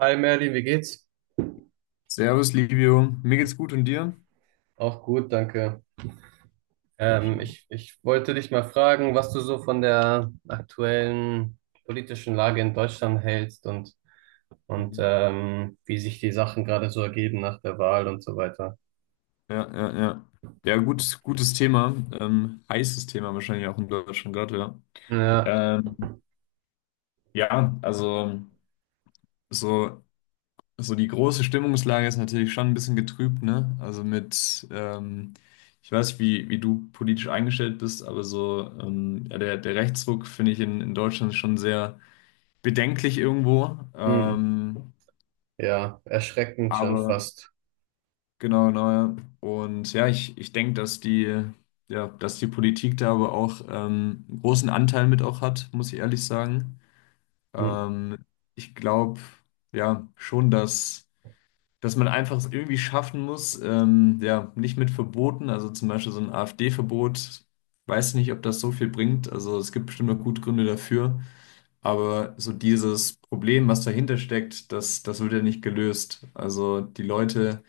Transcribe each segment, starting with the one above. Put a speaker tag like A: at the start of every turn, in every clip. A: Hi Merlin, wie geht's?
B: Servus, Livio. Mir geht's gut und dir?
A: Auch gut, danke. Ähm,
B: Schön.
A: ich, ich wollte dich mal fragen, was du so von der aktuellen politischen Lage in Deutschland hältst und, und
B: Mhm.
A: ähm, wie sich die Sachen gerade so ergeben nach der Wahl und so weiter.
B: Ja, ja, ja. Ja, gut, gutes Thema. Heißes Thema wahrscheinlich auch in Deutschland gerade, ja.
A: Ja,
B: Ähm, ja, also so, so die große Stimmungslage ist natürlich schon ein bisschen getrübt, ne? Also mit, ich weiß nicht, wie du politisch eingestellt bist, aber so ja, der Rechtsruck finde ich in Deutschland schon sehr bedenklich irgendwo.
A: hm, ja, erschreckend schon
B: Aber.
A: fast.
B: Genau, genau, ja. Und ja, ich denke, dass die Politik da aber auch einen großen Anteil mit auch hat, muss ich ehrlich sagen.
A: Hm,
B: Ähm, ich glaube, ja, schon, dass man einfach es irgendwie schaffen muss, ja, nicht mit Verboten, also zum Beispiel so ein AfD-Verbot, weiß nicht, ob das so viel bringt. Also es gibt bestimmt noch gute Gründe dafür, aber so dieses Problem, was dahinter steckt, das wird ja nicht gelöst. Also die Leute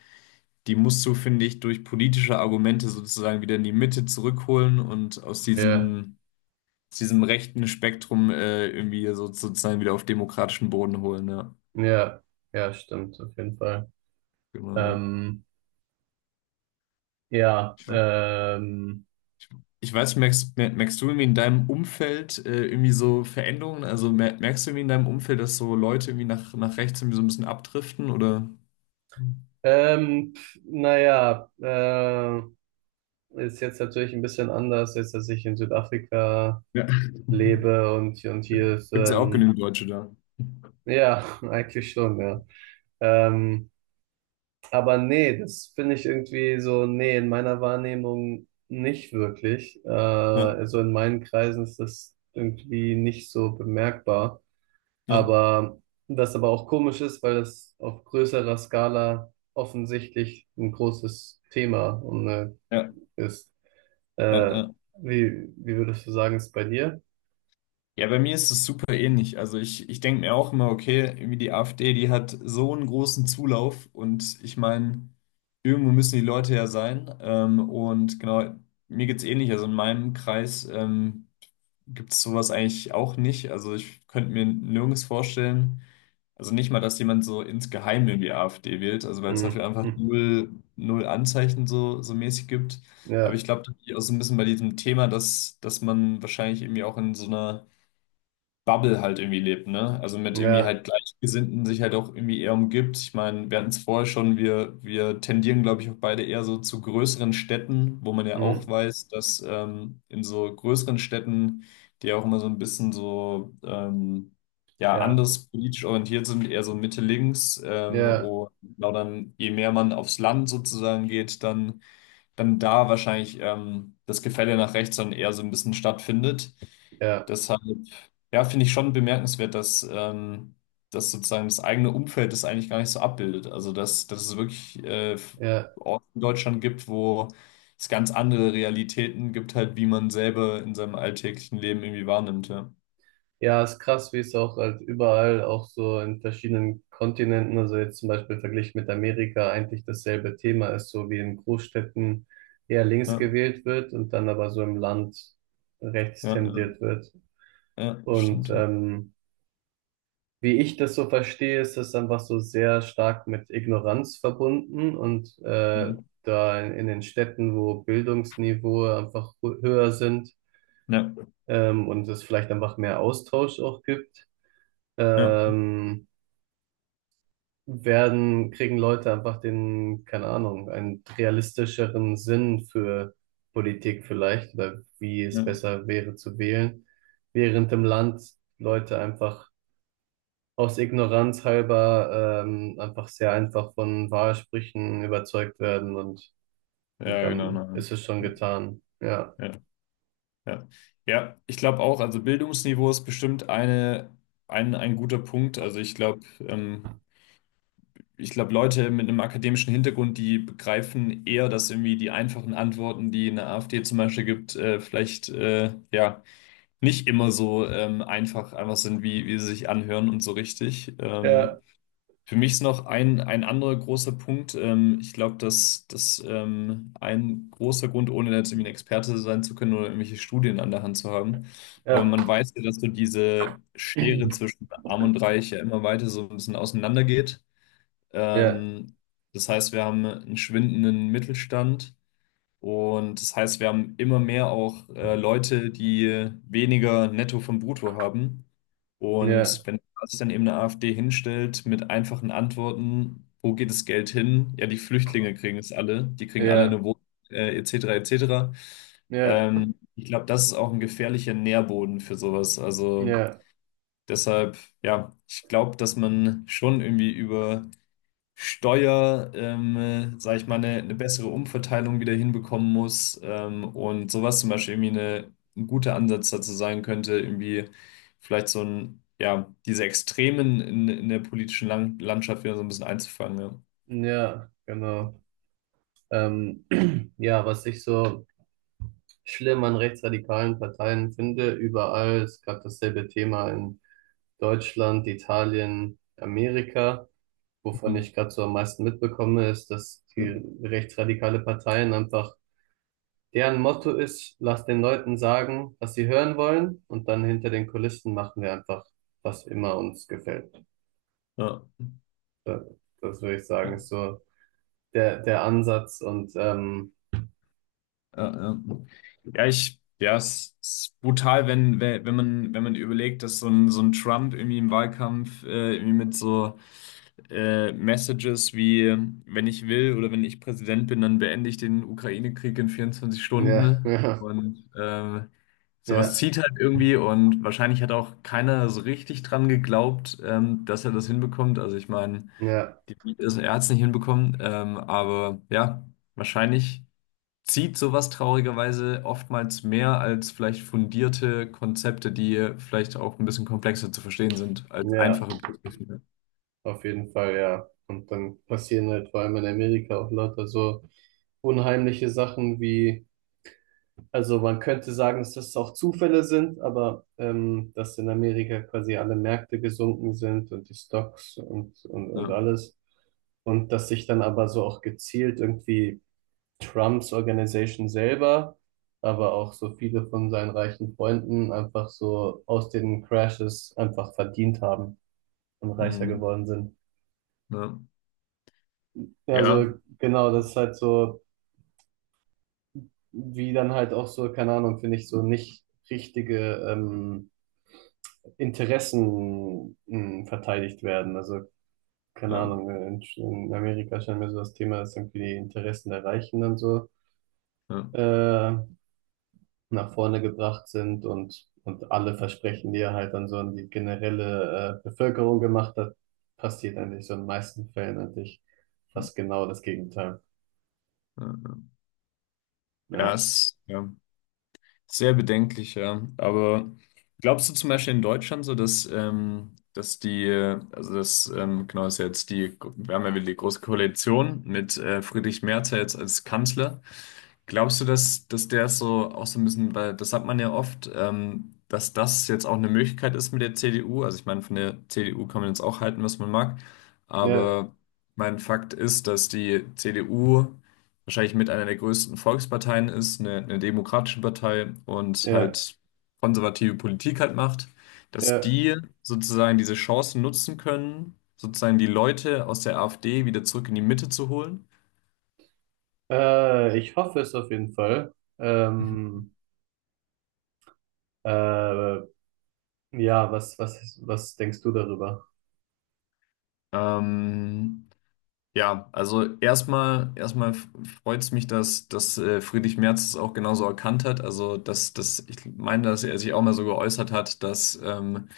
B: die musst du, finde ich, durch politische Argumente sozusagen wieder in die Mitte zurückholen und aus
A: ja,
B: diesem, aus diesem rechten Spektrum irgendwie so, sozusagen wieder auf demokratischen Boden holen. Ja,
A: ja, ja, stimmt, auf jeden Fall.
B: genau.
A: Ähm, ja,
B: Ich,
A: ähm,
B: ich, ich weiß, merkst, mer- merkst du irgendwie in deinem Umfeld irgendwie so Veränderungen? Also merkst du irgendwie in deinem Umfeld, dass so Leute irgendwie nach rechts irgendwie so ein bisschen abdriften oder?
A: naja, ist jetzt natürlich ein bisschen anders, jetzt, dass ich in Südafrika
B: Ja.
A: lebe und hier ist,
B: Gibt es ja auch genügend Deutsche da.
A: ja, eigentlich schon, ja. Ähm, aber nee, das finde ich irgendwie so, nee, in meiner Wahrnehmung nicht wirklich.
B: Ja,
A: Also in meinen Kreisen ist das irgendwie nicht so bemerkbar.
B: ja,
A: Aber das aber auch komisch ist, weil das auf größerer Skala offensichtlich ein großes Thema und
B: ja,
A: ist.
B: ja,
A: Äh,
B: ja.
A: wie würdest du sagen, ist bei dir?
B: Ja, bei mir ist es super ähnlich. Also ich denke mir auch immer, okay, irgendwie die AfD, die hat so einen großen Zulauf und ich meine, irgendwo müssen die Leute ja sein. Und genau, mir geht's ähnlich. Also in meinem Kreis gibt's sowas eigentlich auch nicht. Also ich könnte mir nirgends vorstellen, also nicht mal, dass jemand so insgeheim irgendwie AfD wählt, also weil es
A: Hm,
B: dafür einfach null Anzeichen so mäßig gibt. Aber ich
A: ja,
B: glaube, das liegt auch so ein bisschen bei diesem Thema, dass man wahrscheinlich irgendwie auch in so einer Bubble halt irgendwie lebt, ne? Also mit irgendwie
A: ja,
B: halt Gleichgesinnten sich halt auch irgendwie eher umgibt. Ich meine, wir hatten es vorher schon, wir tendieren, glaube ich, auch beide eher so zu größeren Städten, wo man ja auch
A: hm,
B: weiß, dass in so größeren Städten, die ja auch immer so ein bisschen so ja,
A: ja,
B: anders politisch orientiert sind, eher so Mitte-Links.
A: ja,
B: Und genau dann, je mehr man aufs Land sozusagen geht, dann da wahrscheinlich das Gefälle nach rechts dann eher so ein bisschen stattfindet.
A: ja,
B: Deshalb, ja, finde ich schon bemerkenswert, dass das sozusagen das eigene Umfeld das eigentlich gar nicht so abbildet. Also, dass es wirklich
A: ja.
B: Orte in Deutschland gibt, wo es ganz andere Realitäten gibt, halt, wie man selber in seinem alltäglichen Leben irgendwie wahrnimmt. Ja,
A: Ja, ist krass, wie es auch halt überall, auch so in verschiedenen Kontinenten, also jetzt zum Beispiel verglichen mit Amerika, eigentlich dasselbe Thema ist, so wie in Großstädten eher links
B: ja,
A: gewählt wird und dann aber so im Land rechts
B: ja, ja,
A: tendiert wird.
B: ja
A: Und
B: stimmt. Ja.
A: ähm, Wie ich das so verstehe, ist das einfach so sehr stark mit Ignoranz verbunden und
B: Mhm.
A: da in den Städten, wo Bildungsniveau einfach höher sind
B: Ja,
A: und es vielleicht einfach mehr Austausch auch gibt,
B: ja,
A: ähm, kriegen Leute einfach den, keine Ahnung, einen realistischeren Sinn für Politik vielleicht oder wie es
B: ja,
A: besser wäre zu wählen, während im Land Leute einfach aus Ignoranz halber einfach sehr einfach von Wahlsprüchen überzeugt werden, und
B: ja, genau.
A: dann
B: Na,
A: ist es schon
B: ja,
A: getan. Ja,
B: ja. Ja, ja, ich glaube auch, also Bildungsniveau ist bestimmt eine, ein guter Punkt. Also ich glaube, Leute mit einem akademischen Hintergrund, die begreifen eher, dass irgendwie die einfachen Antworten, die eine AfD zum Beispiel gibt, vielleicht ja nicht immer so einfach sind, wie sie sich anhören und so richtig.
A: ja,
B: Für mich ist noch ein anderer großer Punkt. Ich glaube, dass ein großer Grund, ohne jetzt irgendwie ein Experte sein zu können oder irgendwelche Studien an der Hand zu haben, aber
A: ja,
B: man weiß ja, dass so diese Schere zwischen Arm und Reich ja immer weiter so ein bisschen auseinandergeht.
A: ja,
B: Ähm, das heißt, wir haben einen schwindenden Mittelstand und das heißt, wir haben immer mehr auch Leute, die weniger Netto vom Brutto haben. Und
A: ja,
B: wenn sich dann eben eine AfD hinstellt mit einfachen Antworten, wo geht das Geld hin? Ja, die Flüchtlinge kriegen es alle, die kriegen alle
A: ja,
B: eine Wohnung, etc., etc.
A: ja,
B: Ich glaube, das ist auch ein gefährlicher Nährboden für sowas. Also
A: ja,
B: deshalb, ja, ich glaube, dass man schon irgendwie über Steuer, sage ich mal, eine bessere Umverteilung wieder hinbekommen muss. Und sowas zum Beispiel irgendwie eine, ein guter Ansatz dazu sein könnte, irgendwie vielleicht so ein, ja, diese Extremen in der politischen Lang Landschaft wieder so ein bisschen einzufangen. Ja.
A: ja, genau. Ähm, ja, was ich so schlimm an rechtsradikalen Parteien finde, überall ist gerade dasselbe Thema in Deutschland, Italien, Amerika. Wovon ich gerade so am meisten mitbekomme, ist, dass die
B: Mhm.
A: rechtsradikale Parteien einfach, deren Motto ist, lass den Leuten sagen, was sie hören wollen, und dann hinter den Kulissen machen wir einfach, was immer uns gefällt.
B: Ja.
A: Das, das würde ich sagen,
B: Ja.
A: ist so der Ansatz und
B: Ja, ja. Ja, ich, ja, es ist brutal, wenn, wenn man, wenn man überlegt, dass so ein Trump irgendwie im Wahlkampf irgendwie mit so Messages wie, wenn ich will oder wenn ich Präsident bin, dann beende ich den Ukraine-Krieg in vierundzwanzig
A: ja,
B: Stunden.
A: ja,
B: Und sowas
A: ja,
B: zieht halt irgendwie und wahrscheinlich hat auch keiner so richtig dran geglaubt, dass er das hinbekommt. Also ich meine,
A: ja,
B: er hat es nicht hinbekommen, aber ja, wahrscheinlich zieht sowas traurigerweise oftmals mehr als vielleicht fundierte Konzepte, die vielleicht auch ein bisschen komplexer zu verstehen sind, als
A: ja,
B: einfache Begrifflichkeiten.
A: auf jeden Fall, ja. Und dann passieren halt vor allem in Amerika auch lauter so unheimliche Sachen wie: Also man könnte sagen, dass das auch Zufälle sind, aber dass in Amerika quasi alle Märkte gesunken sind und die Stocks und
B: Ja.
A: alles. Und dass sich dann aber so auch gezielt irgendwie Trumps Organisation selber, aber auch so viele von seinen reichen Freunden einfach so aus den Crashes einfach verdient haben und reicher
B: Mhm.
A: geworden sind.
B: Ja.
A: Ja,
B: Ja.
A: so genau, das ist halt so, wie dann halt auch so, keine Ahnung, finde ich, so nicht richtige, Interessen mh verteidigt werden. Also, keine
B: Ja.
A: Ahnung, in Amerika scheint mir so das Thema, dass irgendwie die Interessen der Reichen dann so
B: Ja.
A: äh, nach vorne gebracht sind und alle Versprechen, die er halt dann so an die generelle Bevölkerung gemacht hat, passiert eigentlich so in den meisten Fällen eigentlich
B: Ja.
A: fast genau das Gegenteil.
B: Ja. Ja. Ja.
A: Ja,
B: Ja. Sehr bedenklich, ja. Aber glaubst du zum Beispiel in Deutschland so, dass, dass die, also das, genau ist ja jetzt die, wir haben ja wieder die Große Koalition mit Friedrich Merz ja jetzt als Kanzler. Glaubst du, dass der so auch so ein bisschen, weil das hat man ja oft, dass das jetzt auch eine Möglichkeit ist mit der CDU? Also ich meine, von der CDU kann man jetzt auch halten, was man mag,
A: ja,
B: aber mein Fakt ist, dass die CDU wahrscheinlich mit einer der größten Volksparteien ist, eine demokratische Partei und
A: ja,
B: halt konservative Politik halt macht, dass
A: ja.
B: die sozusagen diese Chancen nutzen können, sozusagen die Leute aus der AfD wieder zurück in die Mitte zu holen.
A: Ich hoffe es auf jeden Fall. Äh, ja, was denkst du darüber?
B: Ähm, Ja, also erstmal freut es mich, dass Friedrich Merz es auch genauso erkannt hat. Also, dass, dass ich meine, dass er sich auch mal so geäußert hat, dass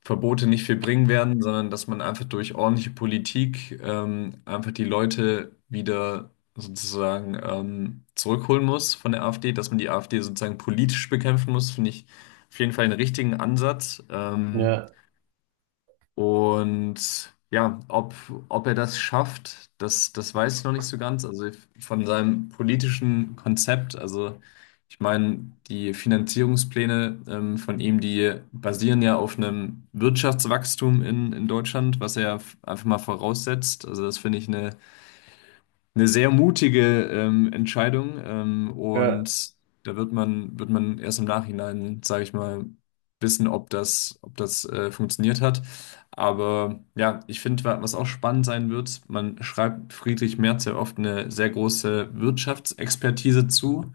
B: Verbote nicht viel bringen werden, sondern dass man einfach durch ordentliche Politik einfach die Leute wieder sozusagen zurückholen muss von der AfD, dass man die AfD sozusagen politisch bekämpfen muss, finde ich auf jeden Fall einen richtigen Ansatz.
A: Ja.
B: Und ja, ob er das schafft, das weiß ich noch nicht so ganz. Also von seinem politischen Konzept, also ich meine, die Finanzierungspläne von ihm, die basieren ja auf einem Wirtschaftswachstum in Deutschland, was er einfach mal voraussetzt. Also das finde ich eine sehr mutige Entscheidung
A: Ja,
B: und da wird man, erst im Nachhinein, sage ich mal, wissen, ob das, ob das funktioniert hat. Aber ja, ich finde, was auch spannend sein wird, man schreibt Friedrich Merz ja oft eine sehr große Wirtschaftsexpertise zu,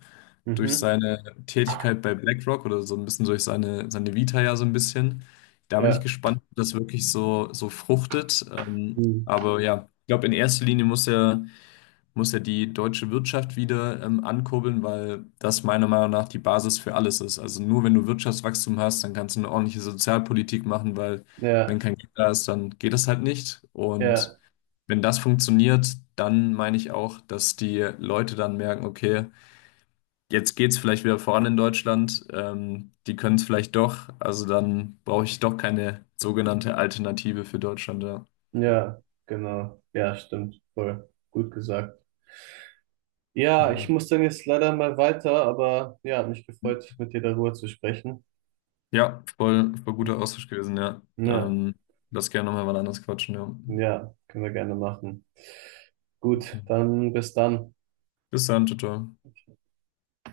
B: durch
A: mhm,
B: seine Tätigkeit bei BlackRock oder so ein bisschen durch seine Vita ja so ein bisschen. Da bin ich
A: ja,
B: gespannt, ob das wirklich so fruchtet.
A: mhm.
B: Aber ja, ich glaube, in erster Linie muss er muss ja die deutsche Wirtschaft wieder ankurbeln, weil das meiner Meinung nach die Basis für alles ist. Also nur wenn du Wirtschaftswachstum hast, dann kannst du eine ordentliche Sozialpolitik machen, weil
A: Ja,
B: wenn kein Geld da ist, dann geht das halt nicht. Und
A: ja,
B: wenn das funktioniert, dann meine ich auch, dass die Leute dann merken, okay, jetzt geht's vielleicht wieder voran in Deutschland, die können es vielleicht doch, also dann brauche ich doch keine sogenannte Alternative für Deutschland, ja.
A: ja, genau. Ja, stimmt. Voll gut gesagt. Ja, ich
B: Genau.
A: muss dann jetzt leider mal weiter, aber ja, hat mich gefreut, mit dir darüber zu sprechen.
B: Ja, voll guter Austausch gewesen, ja.
A: Ja,
B: Lass gerne nochmal wann anders quatschen, ja.
A: ja, können wir gerne machen. Gut, dann bis dann.
B: Bis dann, ciao. Ciao.